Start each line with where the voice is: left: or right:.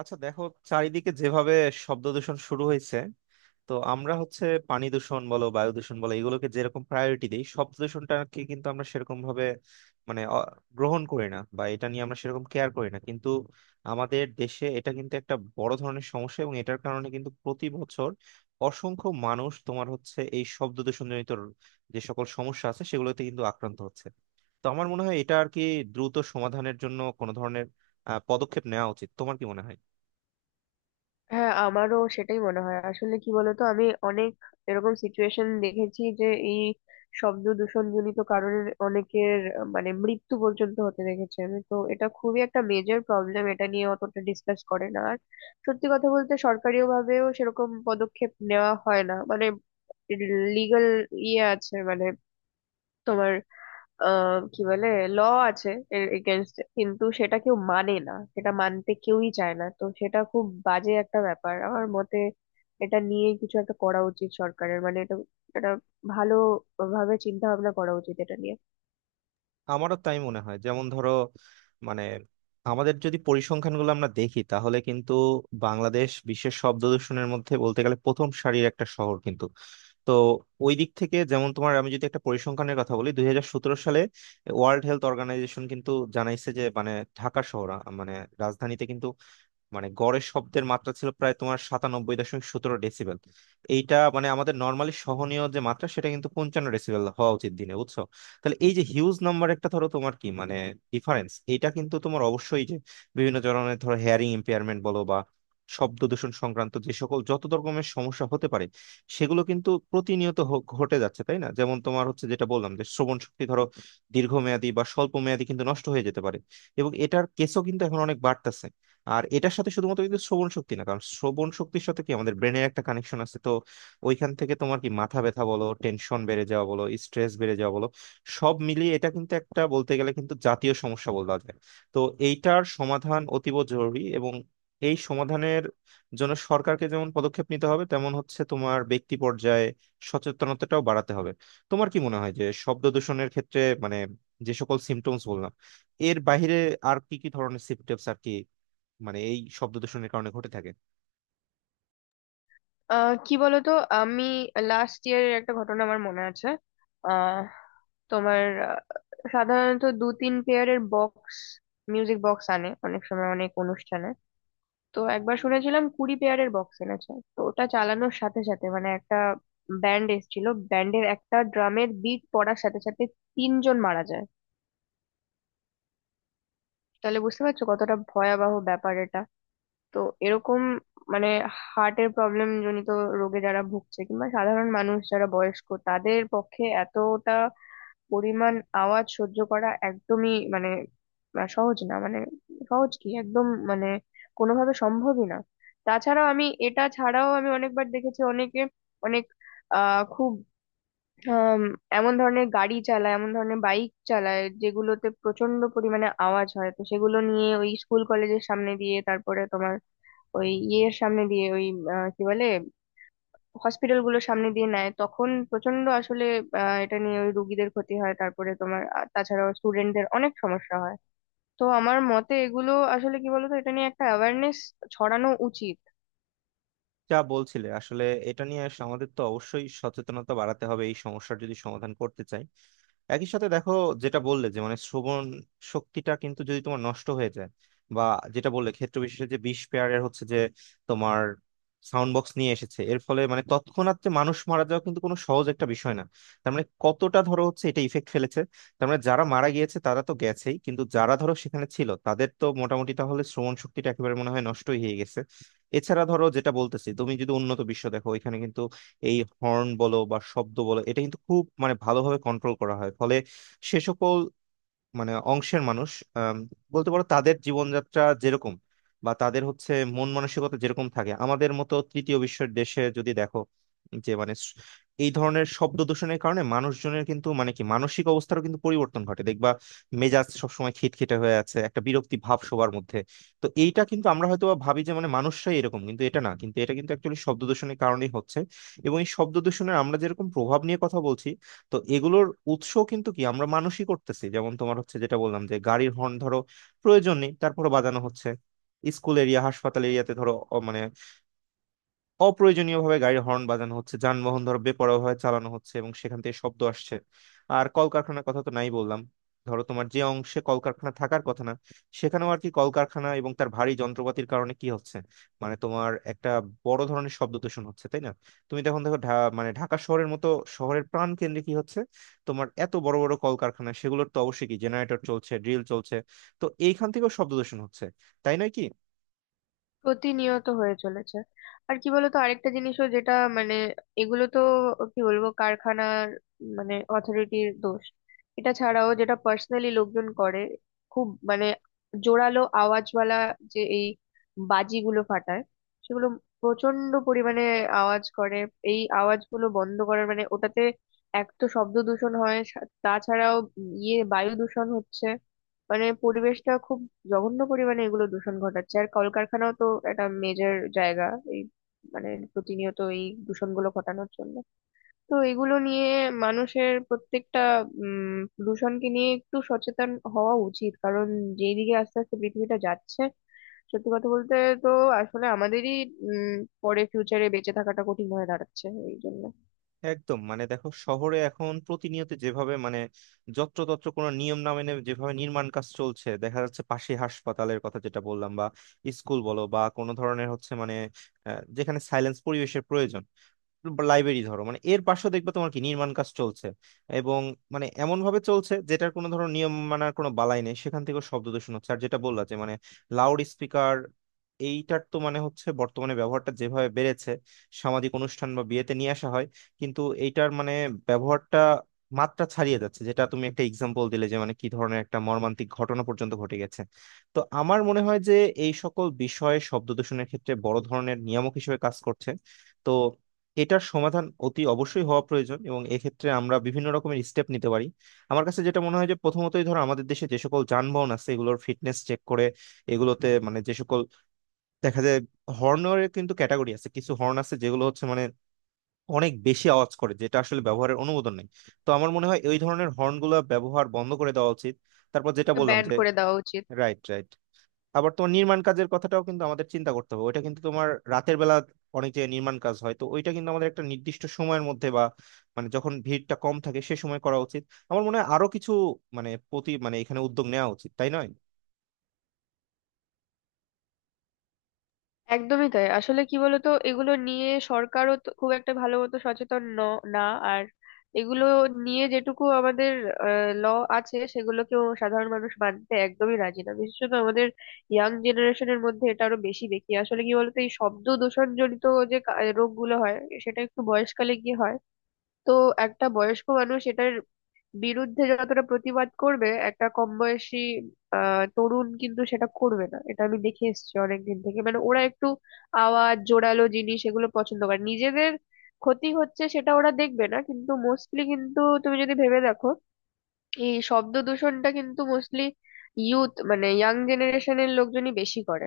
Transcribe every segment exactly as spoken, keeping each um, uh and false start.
right: আচ্ছা দেখো, চারিদিকে যেভাবে শব্দ দূষণ শুরু হয়েছে, তো আমরা হচ্ছে পানি দূষণ বলো, বায়ু দূষণ বলো, এগুলোকে যেরকম প্রায়োরিটি দিই, শব্দ দূষণটাকে কিন্তু আমরা সেরকম ভাবে মানে অ- গ্রহণ করি না, বা এটা নিয়ে আমরা সেরকম কেয়ার করি না, কিন্তু আমাদের দেশে এটা কিন্তু একটা বড় ধরনের সমস্যা। এবং এটার কারণে কিন্তু প্রতি বছর অসংখ্য মানুষ তোমার হচ্ছে এই শব্দ দূষণজনিত যে সকল সমস্যা আছে সেগুলোতে কিন্তু আক্রান্ত হচ্ছে। তো আমার মনে হয় এটা আর কি দ্রুত সমাধানের জন্য কোনো ধরনের আহ, পদক্ষেপ নেওয়া উচিত। তোমার কি মনে হয়?
left: হ্যাঁ, আমারও সেটাই মনে হয়। আসলে কি বলতো, আমি অনেক এরকম সিচুয়েশন দেখেছি যে এই শব্দ দূষণ জনিত কারণে অনেকের আহ, মানে মৃত্যু পর্যন্ত হতে দেখেছি। আমি তো, এটা খুবই একটা মেজর প্রবলেম, এটা নিয়ে অতটা ডিসকাস করে না। আর সত্যি কথা বলতে সরকারিও ভাবেও সেরকম পদক্ষেপ নেওয়া হয় না, মানে লিগ্যাল ইয়ে আছে, মানে তোমার আহ কি বলে, ল আছে, এর এগেনস্টে কিন্তু সেটা কেউ মানে না, সেটা মানতে কেউই চায় না। তো সেটা খুব বাজে একটা ব্যাপার আমার মতে। এটা নিয়ে কিছু একটা করা উচিত সরকারের, মানে এটা এটা ভালো ভাবে চিন্তা ভাবনা করা উচিত এটা নিয়ে।
right: আমারও তাই মনে হয়। যেমন ধরো মানে আমাদের যদি পরিসংখ্যানগুলো আমরা দেখি তাহলে কিন্তু বাংলাদেশ বিশ্বের শব্দ দূষণের মধ্যে বলতে গেলে প্রথম সারির একটা শহর। কিন্তু তো ওই দিক থেকে যেমন তোমার আমি যদি একটা পরিসংখ্যানের কথা বলি, দুই হাজার সতেরো সালে ওয়ার্ল্ড হেলথ অর্গানাইজেশন কিন্তু জানাইছে যে মানে ঢাকা শহর আ- মানে রাজধানীতে কিন্তু মানে গড়ে শব্দের মাত্রা ছিল প্রায় তোমার সাতানব্বই দশমিক সতেরো ডেসিবেল। এইটা মানে আমাদের নর্মালি সহনীয় যে মাত্রা সেটা কিন্তু পঞ্চান্ন ডেসিবেল হওয়া উচিত দিনে, বুঝছো? তাহলে এই যে হিউজ নাম্বার একটা ধরো তোমার কি মানে ডিফারেন্স এটা কিন্তু তোমার অবশ্যই যে বিভিন্ন ধরনের ধরো হেয়ারিং ইম্পেয়ারমেন্ট বলো বা শব্দ দূষণ সংক্রান্ত যে সকল যত রকমের সমস্যা হতে পারে সেগুলো কিন্তু প্রতিনিয়ত হ- ঘটে যাচ্ছে, তাই না? যেমন তোমার হচ্ছে যেটা বললাম যে শ্রবণ শক্তি ধরো দীর্ঘমেয়াদী বা স্বল্প মেয়াদী কিন্তু নষ্ট হয়ে যেতে পারে। এবং এটার কেসও কিন্তু এখন অনেক বাড়তেছে। আর এটার সাথে শুধুমাত্র কিন্তু শ্রবণ শক্তি না, কারণ শ্রবণ শক্তির সাথে কি আমাদের ব্রেনের একটা কানেকশন আছে। তো ওইখান থেকে তোমার কি মাথা ব্যথা বলো, টেনশন বেড়ে যাওয়া বলো, স্ট্রেস বেড়ে যাওয়া বলো, সব মিলিয়ে এটা কিন্তু একটা বলতে গেলে কিন্তু জাতীয় সমস্যা বলা যায়। তো এইটার সমাধান অতীব জরুরি। এবং এই সমাধানের জন্য সরকারকে যেমন পদক্ষেপ নিতে হবে তেমন হচ্ছে তোমার ব্যক্তি পর্যায়ে সচেতনতাটাও বাড়াতে হবে। তোমার কি মনে হয় যে শব্দ দূষণের ক্ষেত্রে মানে যে সকল সিমটমস বললাম এর বাইরে আর কি কি ধরনের সিমটমস আর কি মানে এই শব্দ দূষণের কারণে ঘটে থাকে?
left: আহ কি বলতো, আমি লাস্ট ইয়ারের একটা ঘটনা আমার মনে আছে। আহ তোমার, আহ, সাধারণত দু তিন পেয়ারের বক্স, মিউজিক বক্স আনে অনেক সময় অনেক অনুষ্ঠানে। তো একবার শুনেছিলাম কুড়ি পেয়ারের বক্স এনেছে, তো ওটা চালানোর সাথে সাথে মানে একটা ব্যান্ড এসেছিল, ব্যান্ডের একটা ড্রামের বিট পড়ার সাথে সাথে তিনজন মারা যায়। তাহলে বুঝতে পারছো কতটা ভয়াবহ ব্যাপার এটা। তো এরকম মানে হার্টের প্রবলেম জনিত রোগে যারা ভুগছে কিংবা সাধারণ মানুষ যারা বয়স্ক, তাদের পক্ষে এতটা পরিমাণ আওয়াজ সহ্য করা একদমই মানে আহ, সহজ না, মানে সহজ কি একদম মানে কোনোভাবে সম্ভবই না। তাছাড়াও আমি এটা ছাড়াও আমি অনেকবার দেখেছি অনেকে অনেক আহ খুব আম, এমন ধরনের গাড়ি চালায়, এমন ধরনের বাইক চালায় যেগুলোতে প্রচন্ড পরিমাণে আওয়াজ হয়। তো সেগুলো নিয়ে ওই স্কুল কলেজের সামনে দিয়ে, তারপরে তোমার ওই ইয়ের সামনে দিয়ে ওই আহ, কি বলে, হসপিটাল গুলোর সামনে দিয়ে নেয়, তখন প্রচন্ড আসলে আহ, এটা নিয়ে ওই রুগীদের ক্ষতি হয়। তারপরে তোমার আ- তাছাড়াও স্টুডেন্টদের অনেক সমস্যা হয়। তো আমার মতে এগুলো আসলে কি বলতো, এটা নিয়ে একটা অ্যাওয়ারনেস ছড়ানো উচিত।
right: যা বলছিলে আসলে, এটা নিয়ে আস- আমাদের তো অবশ্যই সচেতনতা বাড়াতে হবে এই সমস্যার যদি সমাধান করতে চাই। একই সাথে দেখো, যেটা বললে যে মানে শ্রবণ শক্তিটা কিন্তু যদি তোমার নষ্ট হয়ে যায় বা যেটা বললে ক্ষেত্র বিশেষে যে বিশ পেয়ারের হচ্ছে যে তোমার সাউন্ড বক্স নিয়ে এসেছে, এর ফলে মানে তৎক্ষণাৎ যে মানুষ মারা যাওয়া কিন্তু কোনো সহজ একটা বিষয় না। তার মানে কতটা ধরো হচ্ছে এটা ইফেক্ট ফেলেছে। তার মানে যারা মারা গিয়েছে তারা তো গেছেই কিন্তু যারা ধরো সেখানে ছিল তাদের তো মোটামুটি তাহলে শ্রবণ শক্তিটা একেবারে মনে হয় নষ্টই হয়ে গেছে। এছাড়া ধরো যেটা বলতেছি তুমি যদি উন্নত বিশ্ব দেখো ওইখানে এই হর্ন বলো বা শব্দ বলো এটা কিন্তু খুব মানে ভালোভাবে কন্ট্রোল করা হয়, ফলে সে সকল মানে অংশের মানুষ আম, বলতে পারো তাদের জীবনযাত্রা যেরকম বা তাদের হচ্ছে মন মানসিকতা যেরকম থাকে। আমাদের মতো তৃতীয় বিশ্বের দেশে যদি দেখো যে মানে স- এই ধরনের শব্দ দূষণের কারণে মানুষজনের কিন্তু মানে কি মানসিক অবস্থারও কিন্তু পরিবর্তন ঘটে দেখবা। মেজাজ সবসময় খিটখিটে হয়ে আছে, একটা বিরক্তি ভাব সবার মধ্যে। তো এইটা কিন্তু আমরা হয়তো বা ভাবি যে মানে মানুষরাই এরকম কিন্তু এটা না, কিন্তু এটা কিন্তু অ্যাকচুয়ালি শব্দ দূষণের কারণেই হচ্ছে। এবং এই শব্দ দূষণের আমরা যেরকম প্রভাব নিয়ে কথা বলছি তো এগুলোর উৎস কিন্তু কি আমরা মানুষই করতেছি। যেমন তোমার হচ্ছে যেটা বললাম যে গাড়ির হর্ন ধরো প্রয়োজন নেই তারপরে বাজানো হচ্ছে, স্কুল এরিয়া, হাসপাতাল এরিয়াতে ধরো অ- মানে অপ্রয়োজনীয়ভাবে গাড়ির হর্ন বাজানো হচ্ছে, যানবাহন ধরো বেপরোয়াভাবে চালানো হচ্ছে এবং সেখান থেকে শব্দ আসছে। আর কলকারখানার কথা তো নাই বললাম। ধরো তোমার যে অংশে কলকারখানা থাকার কথা না সেখানেও আর কি কলকারখানা এবং তার ভারী যন্ত্রপাতির কারণে কি হচ্ছে মানে তোমার একটা বড় ধরনের শব্দ দূষণ হচ্ছে, তাই না? তুমি তখন দেখো ঢা- মানে ঢাকা শহরের মতো শহরের প্রাণ কেন্দ্রে কি হচ্ছে, তোমার এত বড় বড় কলকারখানা সেগুলোর তো অবশ্যই কি জেনারেটর চলছে, ড্রিল চলছে। তো এইখান থেকেও শব্দ দূষণ হচ্ছে, তাই নয় কি?
left: প্রতিনিয়ত হয়ে চলেছে। আর কি বলতো, আরেকটা জিনিসও যেটা মানে, এগুলো তো কি বলবো কারখানার মানে অথরিটির দোষ। এটা ছাড়াও যেটা পার্সোনালি লোকজন করে, খুব মানে জোরালো আওয়াজওয়ালা যে এই বাজিগুলো ফাটায়, সেগুলো প্রচন্ড পরিমাণে আওয়াজ করে। এই আওয়াজগুলো বন্ধ করার মানে ওটাতে এক তো শব্দ দূষণ হয়, সা- তাছাড়াও ইয়ে বায়ু দূষণ হচ্ছে, মানে পরিবেশটা খুব জঘন্য পরিমাণে এগুলো দূষণ ঘটাচ্ছে। আর কলকারখানাও তো একটা মেজর জায়গা এই মানে প্রতিনিয়ত এই দূষণগুলো ঘটানোর জন্য। তো এগুলো নিয়ে মানুষের প্রত্যেকটা উম দূষণকে নিয়ে একটু সচেতন হওয়া উচিত, কারণ যেদিকে আস্তে আস্তে পৃথিবীটা যাচ্ছে সত্যি কথা বলতে, তো আসলে আমাদেরই উম পরে ফিউচারে বেঁচে থাকাটা কঠিন হয়ে দাঁড়াচ্ছে এই জন্য।
right: একদম, মানে দেখো শহরে এখন প্রতিনিয়ত যেভাবে মানে যত্রতত্র কোনো নিয়ম না মেনে যেভাবে নির্মাণ কাজ চলছে, দেখা যাচ্ছে পাশে হাসপাতালের কথা যেটা বললাম বা স্কুল বলো বা কোনো ধরনের হচ্ছে মানে আহ, যেখানে সাইলেন্স পরিবেশের প্রয়োজন, লাইব্রেরি ধরো মানে এর পাশেও দেখবে তোমার কি নির্মাণ কাজ চলছে। এবং মানে এমন ভাবে চলছে যেটার কোনো ধরো নিয়ম মানার কোনো বালাই নেই, সেখান থেকে শব্দ দূষণ হচ্ছে। আর যেটা বললা যে মানে লাউড স্পিকার এইটার তো মানে হচ্ছে বর্তমানে ব্যবহারটা যেভাবে বেড়েছে, সামাজিক অনুষ্ঠান বা বিয়েতে নিয়ে আসা হয় কিন্তু এইটার মানে ব্যবহারটা মাত্রা ছাড়িয়ে যাচ্ছে, যেটা তুমি একটা এক্সাম্পল দিলে যে মানে কি ধরনের একটা মর্মান্তিক ঘটনা পর্যন্ত ঘটে গেছে। তো আমার মনে হয় যে এই সকল বিষয়ে শব্দ দূষণের ক্ষেত্রে বড় ধরনের নিয়ামক হিসেবে কাজ করছে। তো এটার সমাধান অতি অবশ্যই হওয়া প্রয়োজন এবং এক্ষেত্রে আমরা বিভিন্ন রকমের স্টেপ নিতে পারি। আমার কাছে যেটা মনে হয় যে প্রথমতই ধরো আমাদের দেশে যে সকল যানবাহন আছে এগুলোর ফিটনেস চেক করে এগুলোতে মানে যে সকল দেখা যায় হর্নের কিন্তু ক্যাটাগরি আছে, কিছু হর্ন আছে যেগুলো হচ্ছে মানে অনেক বেশি আওয়াজ করে যেটা আসলে ব্যবহারের অনুমোদন নেই। তো আমার মনে হয় ওই ধরনের হর্নগুলো ব্যবহার বন্ধ করে দেওয়া উচিত। তারপর যেটা বললাম
left: ব্যান
right: যে
left: করে দেওয়া উচিত।
right: Right, right. আবার তোমার নির্মাণ কাজের কথাটাও কিন্তু আমাদের চিন্তা করতে হবে, ওইটা কিন্তু তোমার রাতের বেলা অনেক যে নির্মাণ কাজ হয় তো ওইটা কিন্তু আমাদের একটা নির্দিষ্ট সময়ের মধ্যে বা মানে যখন ভিড়টা কম থাকে সে সময় করা উচিত। আমার মনে হয় আরো কিছু মানে প্রতি মানে এখানে উদ্যোগ নেওয়া উচিত, তাই নয়?
left: একদমই তাই। আসলে কি বলতো, এগুলো নিয়ে সরকারও তো খুব একটা ভালো মতো সচেতন ন- না। আর এগুলো নিয়ে যেটুকু আমাদের ল আছে সেগুলোকেও সাধারণ মানুষ মানতে একদমই রাজি না, বিশেষত আমাদের ইয়াং জেনারেশনের মধ্যে এটা আরো বেশি দেখি। আসলে কি বলতো, এই শব্দ দূষণ জনিত যে কা- রোগগুলো হয়, সেটা একটু বয়সকালে গিয়ে হয়। তো একটা বয়স্ক মানুষ এটার বিরুদ্ধে যতটা প্রতিবাদ করবে, একটা কম বয়সী তরুণ কিন্তু সেটা করবে না। এটা আমি দেখে এসেছি অনেকদিন থেকে, মানে ওরা একটু আওয়াজ জোরালো জিনিস এগুলো পছন্দ করে, নিজেদের ক্ষতি হচ্ছে সেটা ওরা দেখবে না। কিন্তু মোস্টলি কিন্তু তুমি যদি ভেবে দেখো, এই শব্দ দূষণটা কিন্তু মোস্টলি ইউথ মানে ইয়াং জেনারেশনের লোকজনই বেশি করে।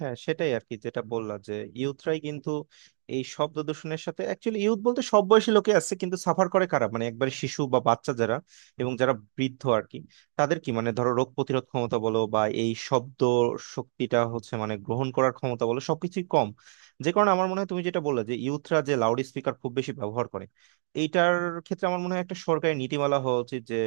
right: হ্যাঁ, সেটাই আর কি যেটা বললাম যে ইউথরাই কিন্তু এই শব্দ দূষণের সাথে অ্যাকচুয়ালি ইউথ বলতে সব বয়সী লোকে আছে কিন্তু সাফার করে কারা মানে একবারে শিশু বা বাচ্চা যারা এবং যারা বৃদ্ধ আর কি। তাদের কি মানে ধরো রোগ প্রতিরোধ ক্ষমতা বলো বা এই শব্দ শক্তিটা হচ্ছে মানে গ্রহণ করার ক্ষমতা বলো সবকিছুই কম। যে কারণে আমার মনে হয় তুমি যেটা বললে যে ইউথরা যে লাউড স্পিকার খুব বেশি ব্যবহার করে এইটার ক্ষেত্রে আমার মনে হয় একটা সরকারি নীতিমালা হওয়া উচিত যে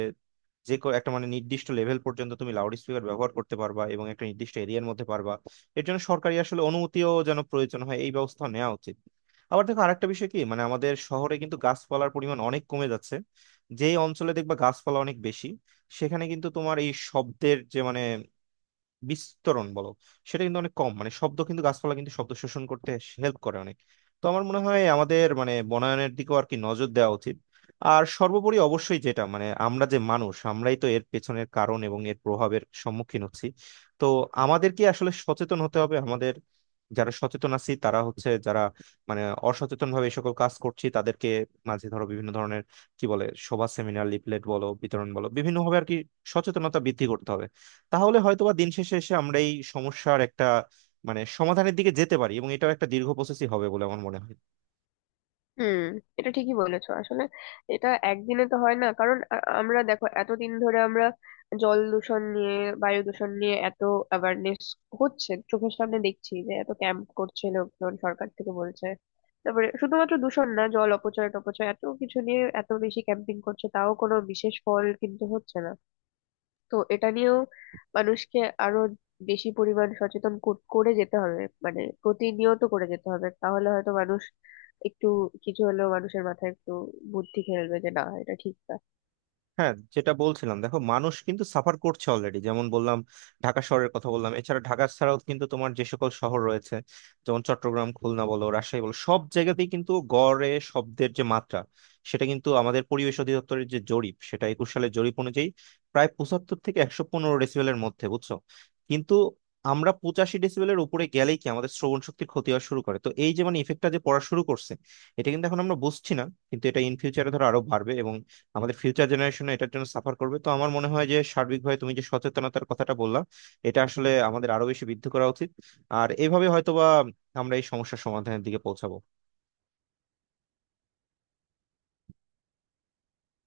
right: যে কো- একটা মানে নির্দিষ্ট লেভেল পর্যন্ত তুমি লাউড স্পিকার ব্যবহার করতে পারবা এবং একটা নির্দিষ্ট এরিয়ার মধ্যে পারবা, এর জন্য সরকারি আসলে অনুমতিও যেন প্রয়োজন হয় এই ব্যবস্থা নেওয়া উচিত। আবার দেখো আরেকটা বিষয় কি মানে আমাদের শহরে কিন্তু গাছপালার পরিমাণ অনেক কমে যাচ্ছে। যেই অঞ্চলে দেখবা গাছপালা অনেক বেশি সেখানে কিন্তু তোমার এই শব্দের যে মানে বিস্তরণ বলো সেটা কিন্তু অনেক কম মানে শব্দ কিন্তু গাছপালা কিন্তু শব্দ শোষণ করতে হেল্প করে অনেক। তো আমার মনে হয় আমাদের মানে বনায়নের দিকেও আর কি নজর দেওয়া উচিত। আর সর্বোপরি অবশ্যই যেটা মানে আমরা যে মানুষ আমরাই তো এর পেছনের কারণ এবং এর প্রভাবের সম্মুখীন হচ্ছি। তো আমাদেরকে আসলে সচেতন হতে হবে। আমাদের যারা সচেতন আছি তারা হচ্ছে যারা মানে অসচেতন ভাবে এই সকল কাজ করছি তাদেরকে মাঝে ধরো বিভিন্ন ধরনের কি বলে সভা, সেমিনার, লিফলেট বলো বিতরণ বলো বিভিন্ন ভাবে আর কি সচেতনতা বৃদ্ধি করতে হবে। তাহলে হয়তোবা দিন শেষে এসে আমরা এই সমস্যার একটা মানে সমাধানের দিকে যেতে পারি এবং এটাও একটা দীর্ঘ প্রসেসই হবে বলে আমার মনে হয়।
left: হুম। এটা ঠিকই বলেছো আসলে। এটা একদিনে তো হয় না, কারণ আ- আমরা দেখো এতদিন ধরে আমরা জল দূষণ নিয়ে, বায়ু দূষণ নিয়ে এত অ্যাওয়ারনেস হচ্ছে চোখের সামনে দেখছি, যে এত ক্যাম্প করছে লোকজন, সরকার থেকে বলছে, তারপরে শুধুমাত্র দূষণ না, জল অপচয় টপচয় এত কিছু নিয়ে এত বেশি ক্যাম্পিং করছে, তাও কোনো বিশেষ ফল কিন্তু হচ্ছে না। তো এটা নিয়েও মানুষকে আরো বেশি পরিমাণ সচেতন কর- করে যেতে হবে, মানে প্রতিনিয়ত করে যেতে হবে, তাহলে হয়তো মানুষ একটু কিছু হলেও মানুষের মাথায় একটু বুদ্ধি খেলবে যে না, এটা ঠিক না।
right: হ্যাঁ, যেটা বলছিলাম দেখো মানুষ কিন্তু সাফার করছে অলরেডি। যেমন বললাম ঢাকা শহরের কথা বললাম, এছাড়া ঢাকা ছাড়াও কিন্তু তোমার যে সকল শহর রয়েছে যেমন চট্টগ্রাম, খুলনা বলো, রাজশাহী বলো সব জায়গাতেই কিন্তু গড়ে শব্দের যে মাত্রা সেটা কিন্তু আমাদের পরিবেশ অধিদপ্তরের যে জরিপ সেটা একুশ সালের জরিপ অনুযায়ী প্রায় পঁচাত্তর থেকে একশো পনেরো ডেসিবেলের মধ্যে, বুঝছো? কিন্তু আমরা পঁচাশি ডেসিবেলের উপরে গেলেই কি আমাদের শ্রবণ শক্তির ক্ষতি হওয়া শুরু করে। তো এই যে মানে ইফেক্টটা যে পড়া শুরু করছে এটা কিন্তু এখন আমরা বুঝছি না কিন্তু এটা ইন ফিউচারে ধরো আরো বাড়বে। আমাদের ফিউচার জেনারেশন এটার জন্য সাফার করবে। তো আমার মনে হয় যে সার্বিকভাবে তুমি যে সচেতনতার কথাটা বললা এটা আসলে আমাদের আরো বেশি বৃদ্ধি করা উচিত। আর এইভাবে হয়তোবা আমরা এই সমস্যার সমাধানের দিকে পৌঁছাবো।